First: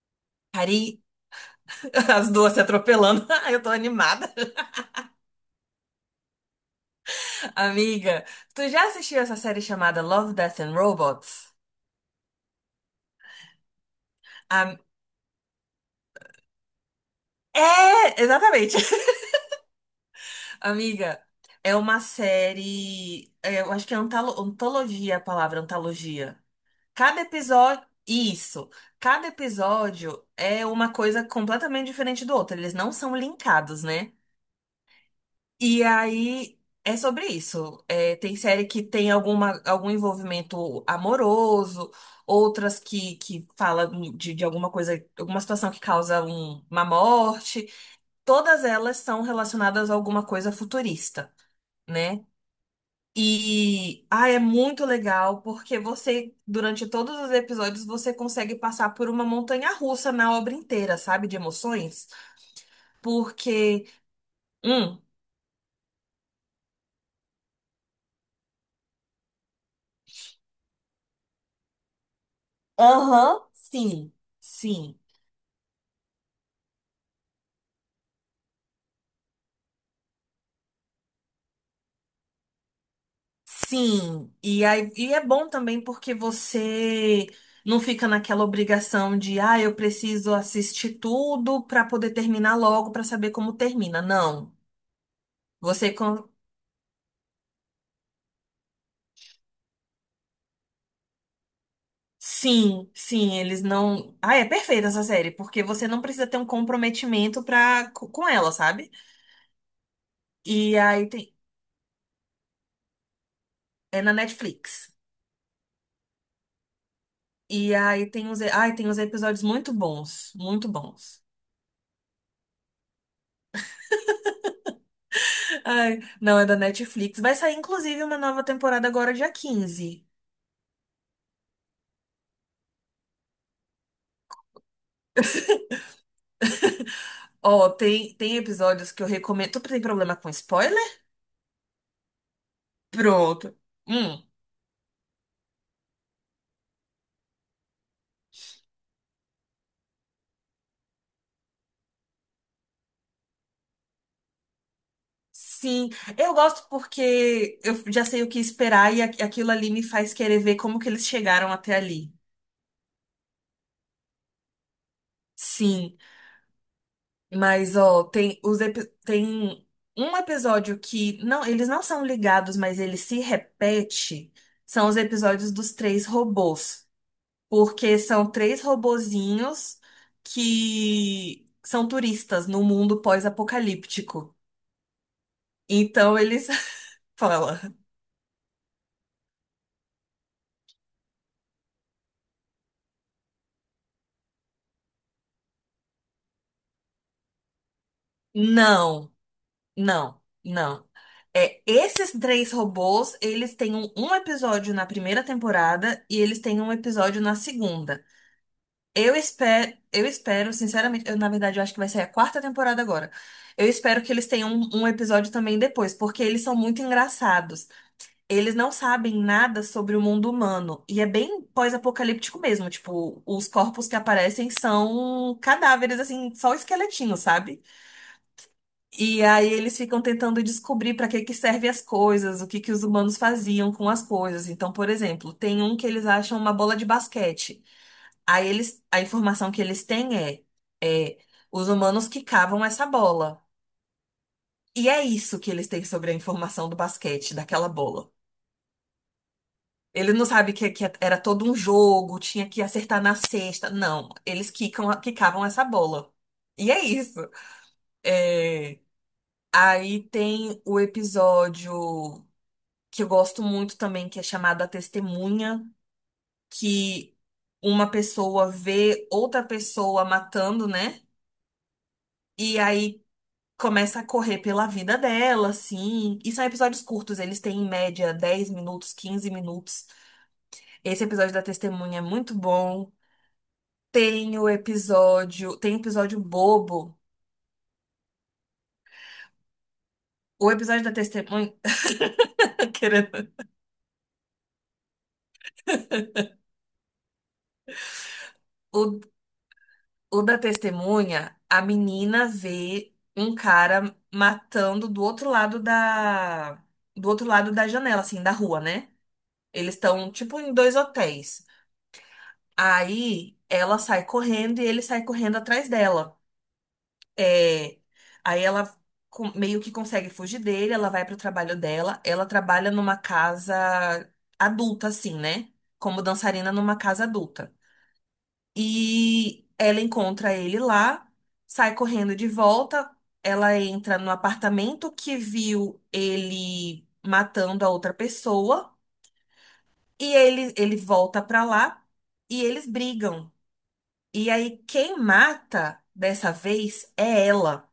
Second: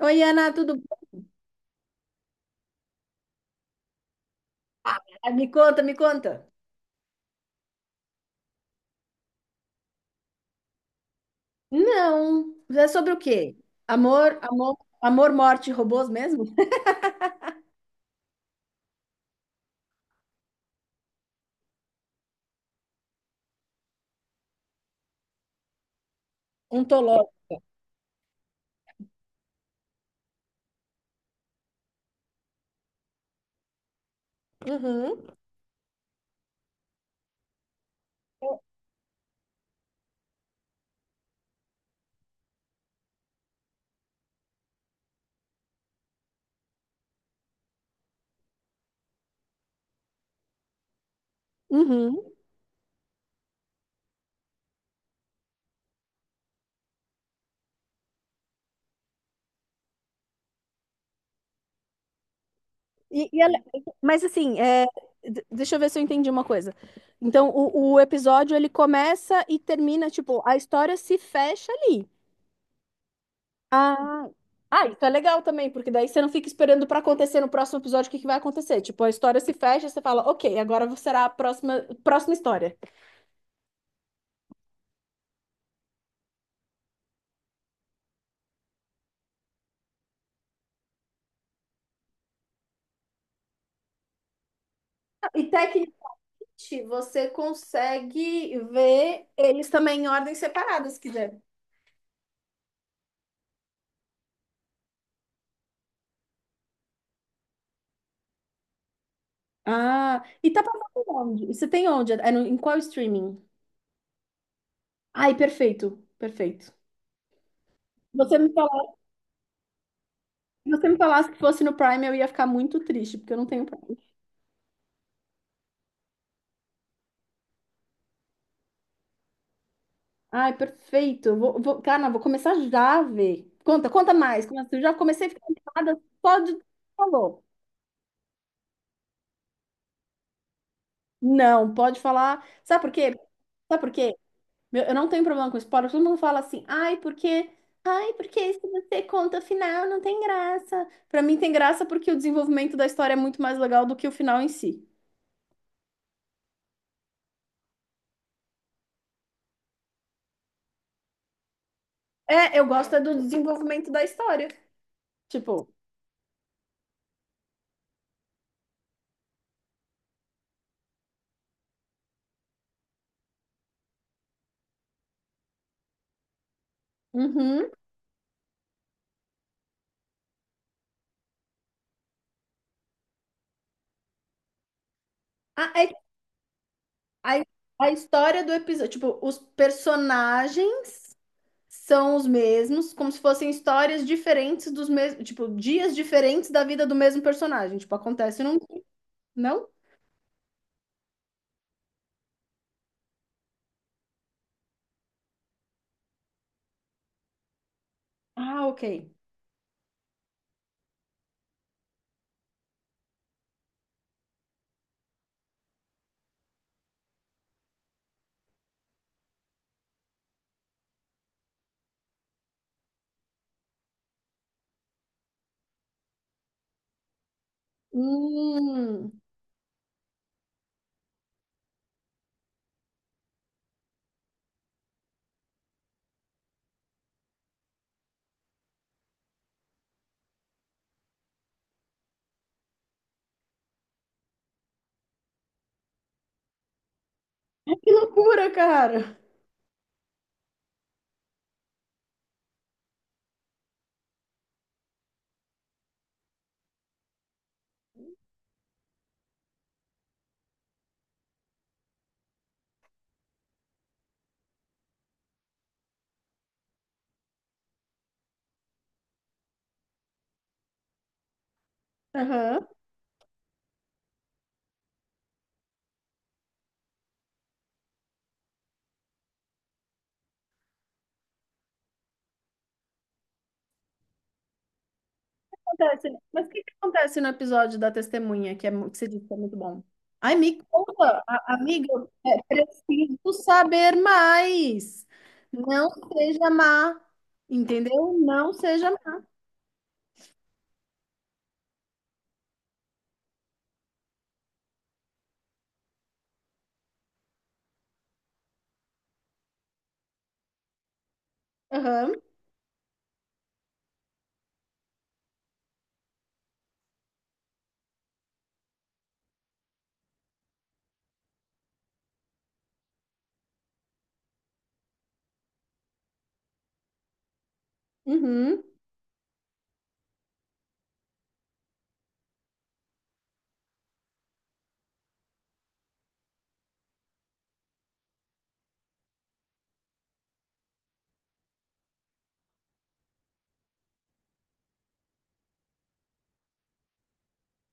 Oi, Ana, tudo Ari, bom? as duas se atropelando. Eu tô animada. Ah, me conta, me conta. Amiga, tu já assistiu essa série chamada Love, Death and Robots? Não, é sobre o quê? Amor, amor, Am- amor, morte, e robôs mesmo? É, exatamente. Amiga, é uma série. Eu acho que é antologia a palavra, antologia. Cada Ontológico. episódio. Isso. Cada episódio é uma coisa completamente diferente do outro. Eles não são linkados, né? Uhum, E aí é sobre isso. É, tem série que tem algum envolvimento amoroso, outras que falam de alguma coisa, alguma situação que causa uma morte. Todas elas são relacionadas a alguma coisa futurista, uhum. né? E é muito legal porque você, durante todos os episódios, você consegue passar por uma montanha russa na obra inteira, sabe? De emoções. E Porque... mas assim, Hum. Deixa eu ver se eu entendi uma coisa. Então, o episódio ele começa e termina, tipo, a história se fecha ali. Aham, sim, Ah, ah, sim. isso é legal também, porque daí você não fica esperando pra acontecer no próximo episódio o que que vai acontecer. Tipo, a história se fecha, você fala, ok, agora será a próxima história. Sim, e aí, é bom também porque você não fica naquela obrigação de, ah, eu preciso assistir tudo para poder terminar logo, para saber como termina. Não. E técnica. Você. Você consegue ver eles também em ordem separada, se quiser. Sim, sim, eles não. Ah, é perfeita essa série, porque você não precisa ter um comprometimento pra com ela, sabe? Ah, e tá E passando aí tem. onde? Você tem onde? É em qual streaming? É na Netflix. Ai, perfeito, perfeito. E aí tem Você uns. Me Ai, tem uns falasse, episódios muito bons, muito você me bons. falasse que fosse no Prime, eu ia ficar muito triste, porque eu não tenho Prime. Ai, não, é da Netflix. Vai sair, inclusive, uma nova temporada agora, dia 15. Ai, perfeito. Eu vou, cara, vou começar já a ver. Conta, conta mais. Como assim? Eu já comecei a ficar animada só de. Falou. Ó, tem episódios que eu recomendo. Tu tem problema com spoiler? Não, pode falar. Sabe por quê? Pronto. Sabe por quê? Hum. Meu, eu não tenho problema com spoiler. Todo mundo fala assim, ai, porque se você conta o final, não tem graça. Pra mim tem graça porque o desenvolvimento da história é muito mais legal do que o final em si. Sim, eu gosto porque eu já sei o que esperar e aquilo ali me faz querer ver como que eles chegaram até ali. É, eu gosto é do desenvolvimento da história. Tipo, Sim, mas ó, tem um episódio que não, eles não são ligados, mas ele se repete, são os episódios dos três robôs, uhum. porque são três robozinhos que são turistas no mundo pós-apocalíptico. A, é- Então eles a, falam a história do episódio, tipo, os personagens são os mesmos, como se fossem histórias diferentes dos mesmos, tipo, dias diferentes da vida do mesmo personagem. Tipo, acontece num, não, não? não, não. É, esses três robôs, eles têm um episódio na primeira temporada e eles têm um episódio na segunda. Ah, ok. Eu espero, sinceramente, eu, na verdade, eu acho que vai sair a quarta temporada agora. Eu espero que eles tenham um episódio também depois, porque eles são muito engraçados. Eles não sabem nada sobre o mundo humano. E é bem pós-apocalíptico mesmo. Tipo, os corpos que aparecem são cadáveres, assim, só esqueletinhos, sabe? Hum. E aí eles ficam tentando descobrir para que que servem as coisas, o que que os humanos faziam com as coisas. Então, por exemplo, tem um que eles acham uma bola de basquete. Aí eles, a informação que eles têm é, os humanos quicavam essa bola. E é isso que eles têm sobre a informação do basquete, daquela Que bola. loucura, cara! Eles não sabem que era todo um jogo, tinha que acertar na cesta. Não, eles quicavam essa bola. E é isso. É, aí tem o episódio que eu gosto muito também, que é chamada testemunha, que uma pessoa vê outra pessoa matando, né? E Aham. aí começa a correr pela vida dela, assim. E são episódios curtos, eles têm em média 10 minutos, 15 minutos. Esse episódio da testemunha é muito bom. Tem o episódio, tem Né? episódio Mas o que que bobo. acontece no episódio da testemunha, que você disse que é muito bom? Ai, O me episódio da conta, testemunha, amiga, preciso querendo. saber mais. Não seja má, entendeu? Não seja o má. O da testemunha, a menina vê um cara matando do outro lado da janela, assim, da rua, né? Eles estão tipo em dois hotéis. Aham, Aí ela sai correndo e ele sai correndo atrás dela. É, aí ela meio que consegue fugir dele, ela vai pro trabalho dela. Ela trabalha numa casa adulta, assim, né? Como dançarina numa casa adulta. uhum, E ela encontra ele lá, sai correndo de volta. Ela entra no apartamento que viu ele matando a outra pessoa. E ele volta pra lá e eles brigam. E aí, quem mata dessa vez é ela.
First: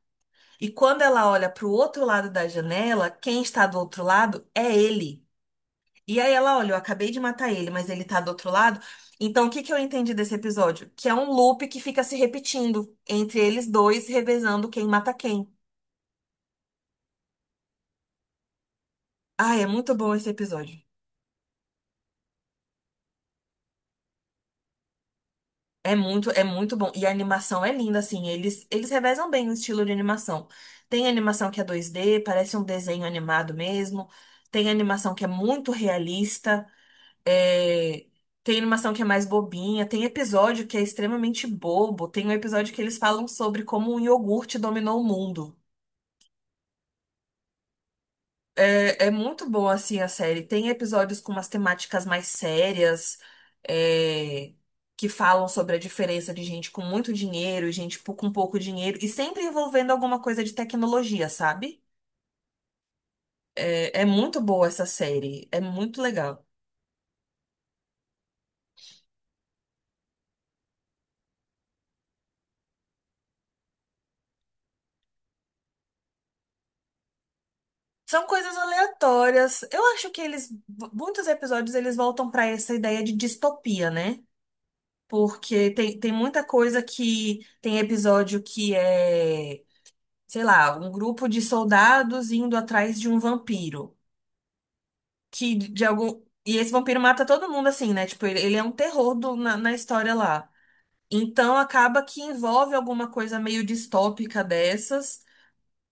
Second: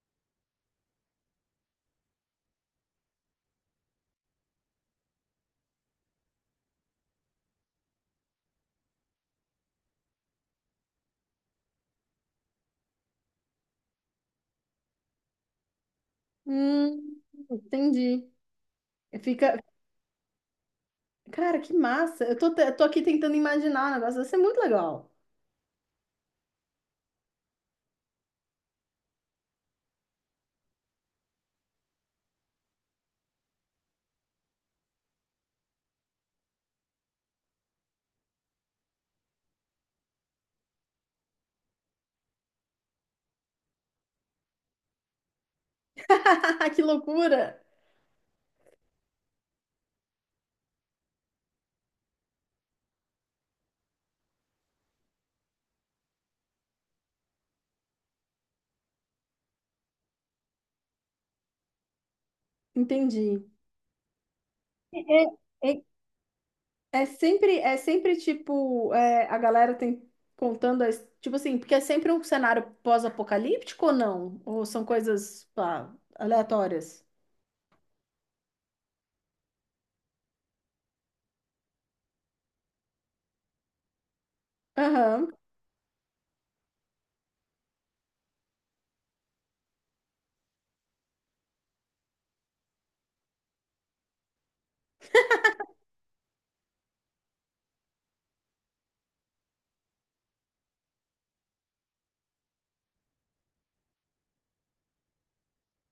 E quando ela olha pro outro lado da janela, quem está do outro lado é ele. E aí ela, olha, eu acabei de matar ele, mas ele tá do outro lado. Então, o que que eu entendi desse episódio? Que é um loop que fica se repetindo entre eles dois, revezando quem mata quem. hum, entendi. Ah, Fica, é muito bom esse episódio. cara, que massa. Eu tô aqui tentando imaginar o negócio, vai ser muito legal. É muito bom. E a animação é linda, assim. Eles revezam bem o estilo de animação. Tem animação que é 2D, parece um desenho animado mesmo. Tem animação que é muito realista. É, tem animação que é mais bobinha, tem episódio que é extremamente bobo, tem um episódio que eles falam sobre como um iogurte dominou o mundo. Que loucura! É, é muito bom, assim, a série. Tem episódios com umas temáticas mais sérias, é, que falam sobre a diferença de gente com muito dinheiro e gente com pouco dinheiro, e sempre envolvendo alguma coisa de tecnologia, sabe? Entendi. É muito boa essa É, série, é é, muito legal. é sempre tipo, a galera tem contando, tipo assim, porque é sempre um cenário pós-apocalíptico ou não? Ou são coisas, pá, aleatórias? São coisas aleatórias. Eu acho que muitos episódios eles voltam para essa ideia de distopia, né? Aham, Porque tem muita coisa que tem episódio que é, sei lá, um grupo de soldados indo atrás de um vampiro, que de algum e esse vampiro mata todo mundo assim, né? Tipo, ele é um terror na história lá. Então acaba que envolve alguma coisa meio distópica dessas.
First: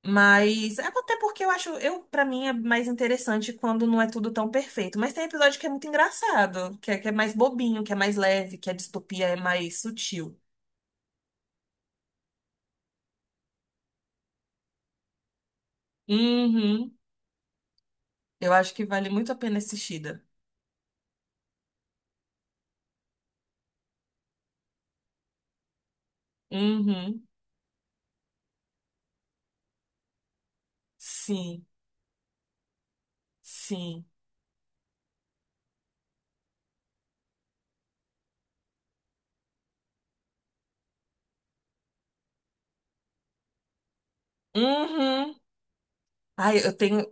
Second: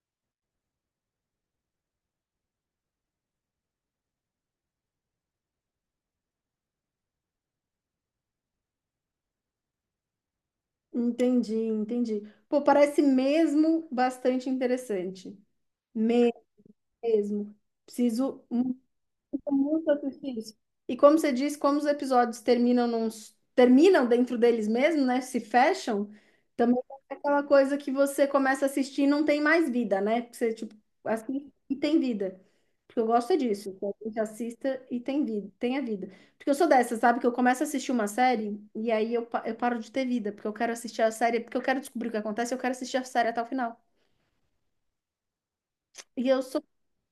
Mas é até porque eu, para mim, é mais interessante quando não é tudo tão perfeito. Mas tem episódio que é muito engraçado, que é mais bobinho, que é mais leve, que a distopia é mais sutil. entendi, entendi. Pô, parece mesmo bastante interessante. Uhum. Mesmo. Preciso. Eu acho que vale muito a É pena muito assistida. assistir. E como você disse, como os episódios terminam dentro deles mesmo, né? Se fecham, também é Uhum. aquela coisa que você começa a assistir e não tem mais vida, né? Porque você, tipo, assiste Sim, e tem vida. Porque eu gosto é disso, que a sim. gente assista e tenha vida. Porque eu sou dessa, sabe? Que eu começo a assistir uma série e aí eu paro de ter vida, porque eu quero assistir a série, porque eu quero descobrir o que acontece, eu quero assistir a série até o final. Uhum. E eu Ai, sou eu tenho.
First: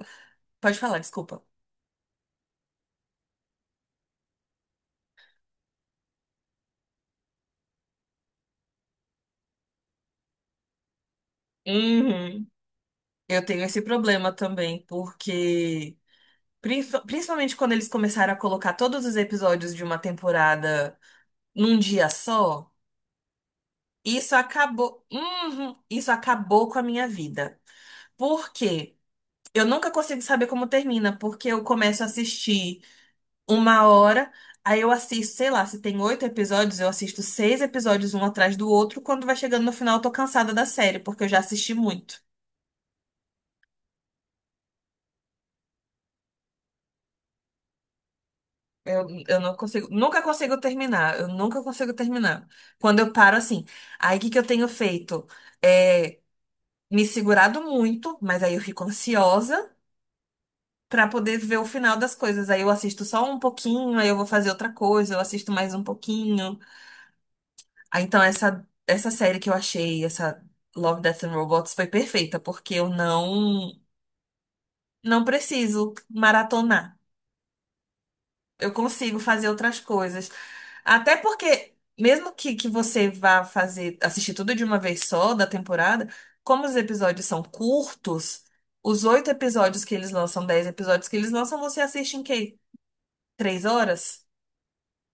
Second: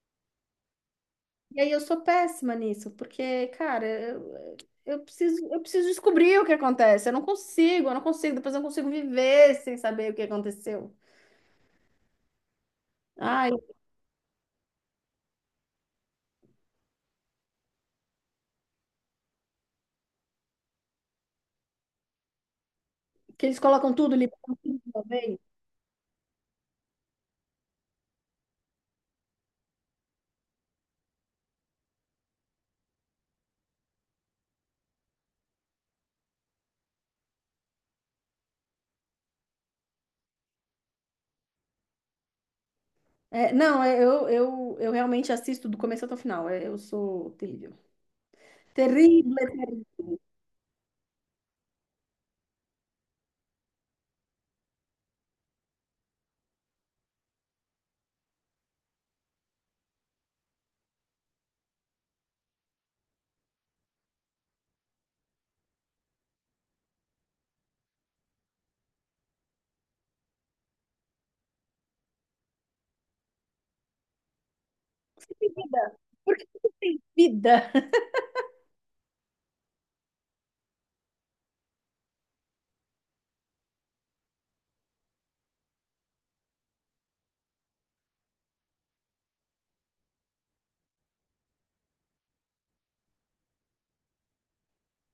Pode falar, desculpa. E aí eu sou péssima nisso, porque, cara, eu preciso descobrir o que acontece. Eu não consigo, depois eu não consigo viver sem saber o que aconteceu. Uhum. Eu Ai, tenho esse problema também, porque principalmente quando eles começaram a colocar todos os episódios de uma temporada num dia só. que eles colocam tudo, Isso liberam tudo de uma acabou, vez. uhum, isso acabou com a minha vida. Por quê? Eu nunca consigo saber como termina, porque eu começo a assistir uma hora, aí eu assisto, sei lá, se tem oito episódios, eu assisto seis episódios um atrás do outro. Quando vai chegando no final, eu tô cansada da série, porque eu já assisti muito. É, não, eu realmente assisto do começo até o final. É, eu sou terrível. Eu Terrível. não consigo, nunca consigo terminar, eu nunca consigo terminar. Quando eu paro assim, aí o que que eu tenho feito? É me segurado muito, mas aí eu fico ansiosa. Pra poder ver o final das coisas. Aí eu assisto só um pouquinho, aí eu vou fazer outra coisa, eu assisto mais um pouquinho. Ah, então essa série que eu achei, essa Love, Death and Robots foi perfeita, porque eu não Você tem preciso vida? Por que você maratonar. tem vida? Eu consigo fazer outras coisas. Até porque mesmo que você vá fazer assistir tudo de uma vez só da temporada, como os episódios são curtos, os oito episódios que eles lançam, dez episódios que eles lançam, você assiste em que, 3 horas?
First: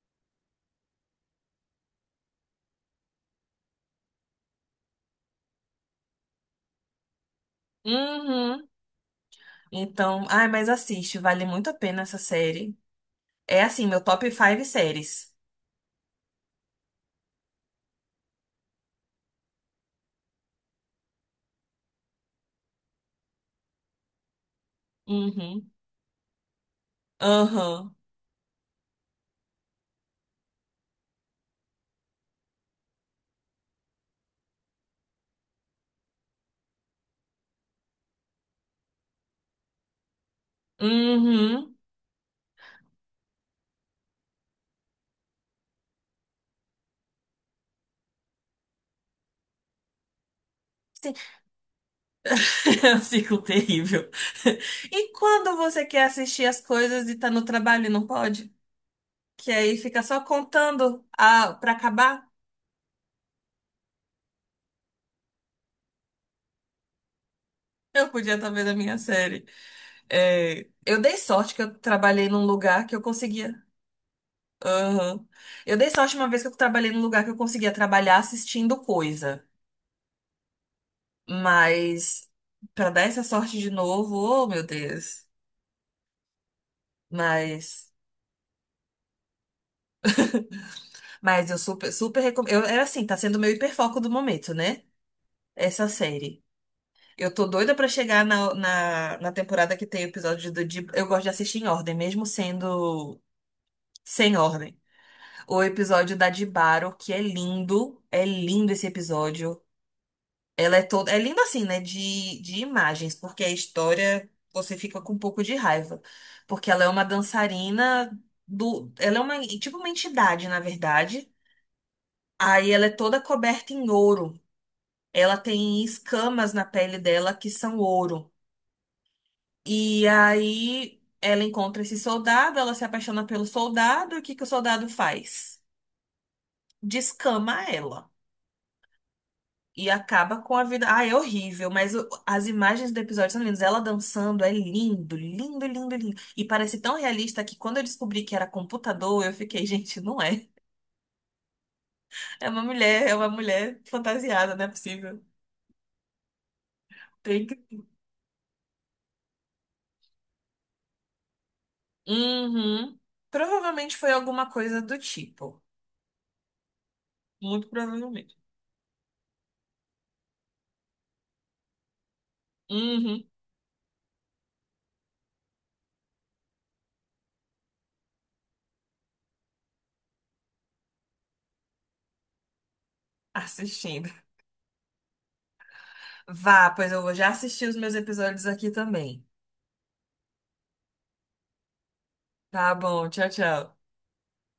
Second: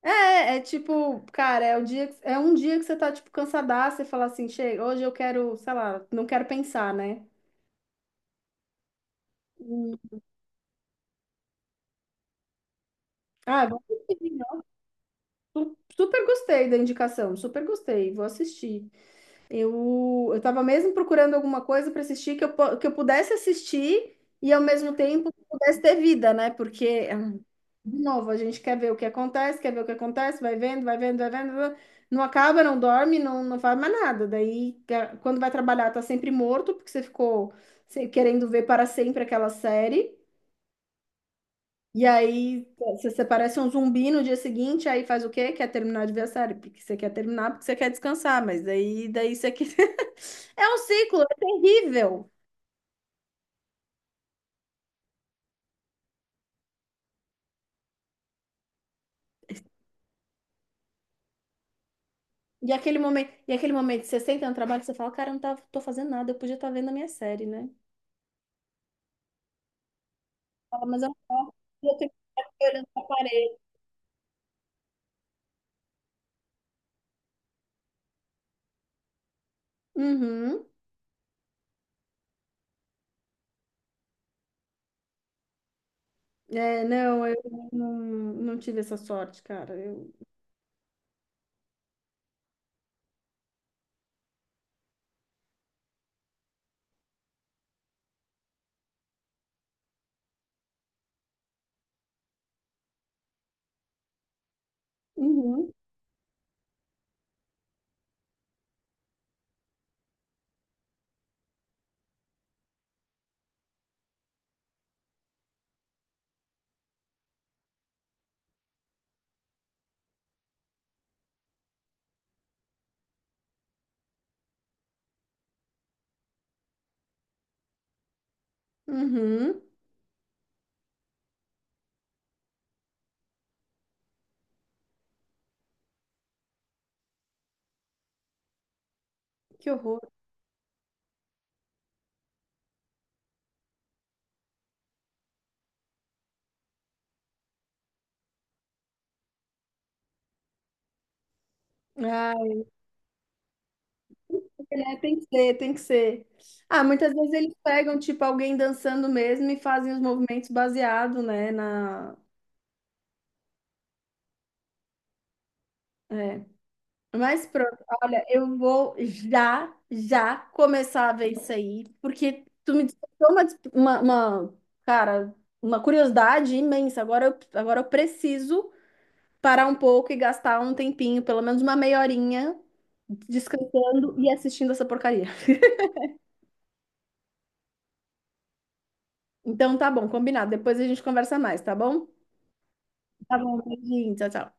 É tipo, cara, é um dia que você tá, tipo, cansadaça e fala assim, chega, hoje eu quero, sei lá, não quero pensar, né? Uhum. Então, ai, mas assiste, vale muito a pena essa série. É Ah, vou assim, meu top assistir. 5 Nossa, séries. super gostei da indicação, super gostei, vou assistir. Eu tava mesmo procurando alguma coisa para assistir que eu pudesse assistir e ao mesmo tempo que Uhum. pudesse ter vida, né? Porque, ah, Aham. de novo, a gente quer ver o que acontece, quer ver o que acontece, vai vendo, vai vendo, vai vendo, vai vendo, não acaba, não dorme, não, não faz mais nada. Daí, quando vai trabalhar, tá sempre morto, porque você ficou querendo ver para sempre aquela série. Uhum. E aí você parece um zumbi no dia seguinte, aí faz o quê? Quer terminar de ver a série, porque você quer terminar, porque você quer descansar, mas daí você quer. É um Sim. ciclo, é terrível. É um ciclo terrível. E quando você quer assistir as coisas e tá no trabalho e não pode? Que aí fica só contando a, pra acabar. E aquele momento, que você senta no trabalho, você fala, cara, eu não tava, tô fazendo nada, eu podia estar vendo a minha série, né? Eu podia estar vendo a minha série. É, Fala, mas eu eu não dei posso, sorte que eu eu tenho que trabalhei num ficar aqui lugar olhando que eu pra parede. conseguia. Aham. Eu dei sorte uma vez que eu trabalhei num lugar que eu conseguia trabalhar assistindo coisa. Uhum. Mas pra dar essa sorte de novo, oh meu Deus. É, não, eu não, Mas, não tive essa sorte, cara. Eu. mas eu super, super recomendo. Eu, é assim, tá sendo o meu hiperfoco do momento, né? Essa série. Eu tô doida pra chegar na temporada que tem o episódio do. Eu gosto de assistir em ordem, mesmo sendo sem ordem. O Uhum. episódio da Dibaro, que é lindo. É lindo esse episódio. Ela é toda. É linda assim, né? De imagens, porque a história você fica com um pouco de raiva. Porque ela é uma dançarina do. Ela é uma, tipo uma entidade, na verdade. Aí ela é toda coberta em ouro. Ela tem escamas na pele dela que são ouro. Uhum. E aí ela encontra esse soldado, ela se apaixona pelo soldado, e o que que o soldado faz? Descama ela. Que E horror. acaba com a vida. Ah, é horrível, mas as imagens do episódio são lindas. Ela dançando é lindo, lindo, lindo, lindo. E parece tão realista que quando eu descobri que era computador, eu fiquei, gente, não é. Ah, É uma mulher fantasiada, não é tem possível. que ser, tem que ser. Ah, muitas vezes Tem eles que. pegam, tipo, alguém dançando mesmo e fazem os movimentos baseado, né, na. Uhum. Provavelmente foi alguma coisa do tipo. É. Mas Muito pronto, olha, provavelmente. eu vou já, já começar a ver isso aí, porque tu me Uhum. despertou uma, des- uma- cara, uma curiosidade imensa. Agora eu preciso parar um pouco e gastar um tempinho, pelo menos uma meia horinha, Assistindo. descansando e assistindo essa porcaria. Vá, pois eu vou já assistir os meus episódios aqui também. Então tá bom, combinado. Depois a gente conversa mais, tá bom? Tá bom, tchau, Tá bom, tchau. beijinho, tchau, tchau.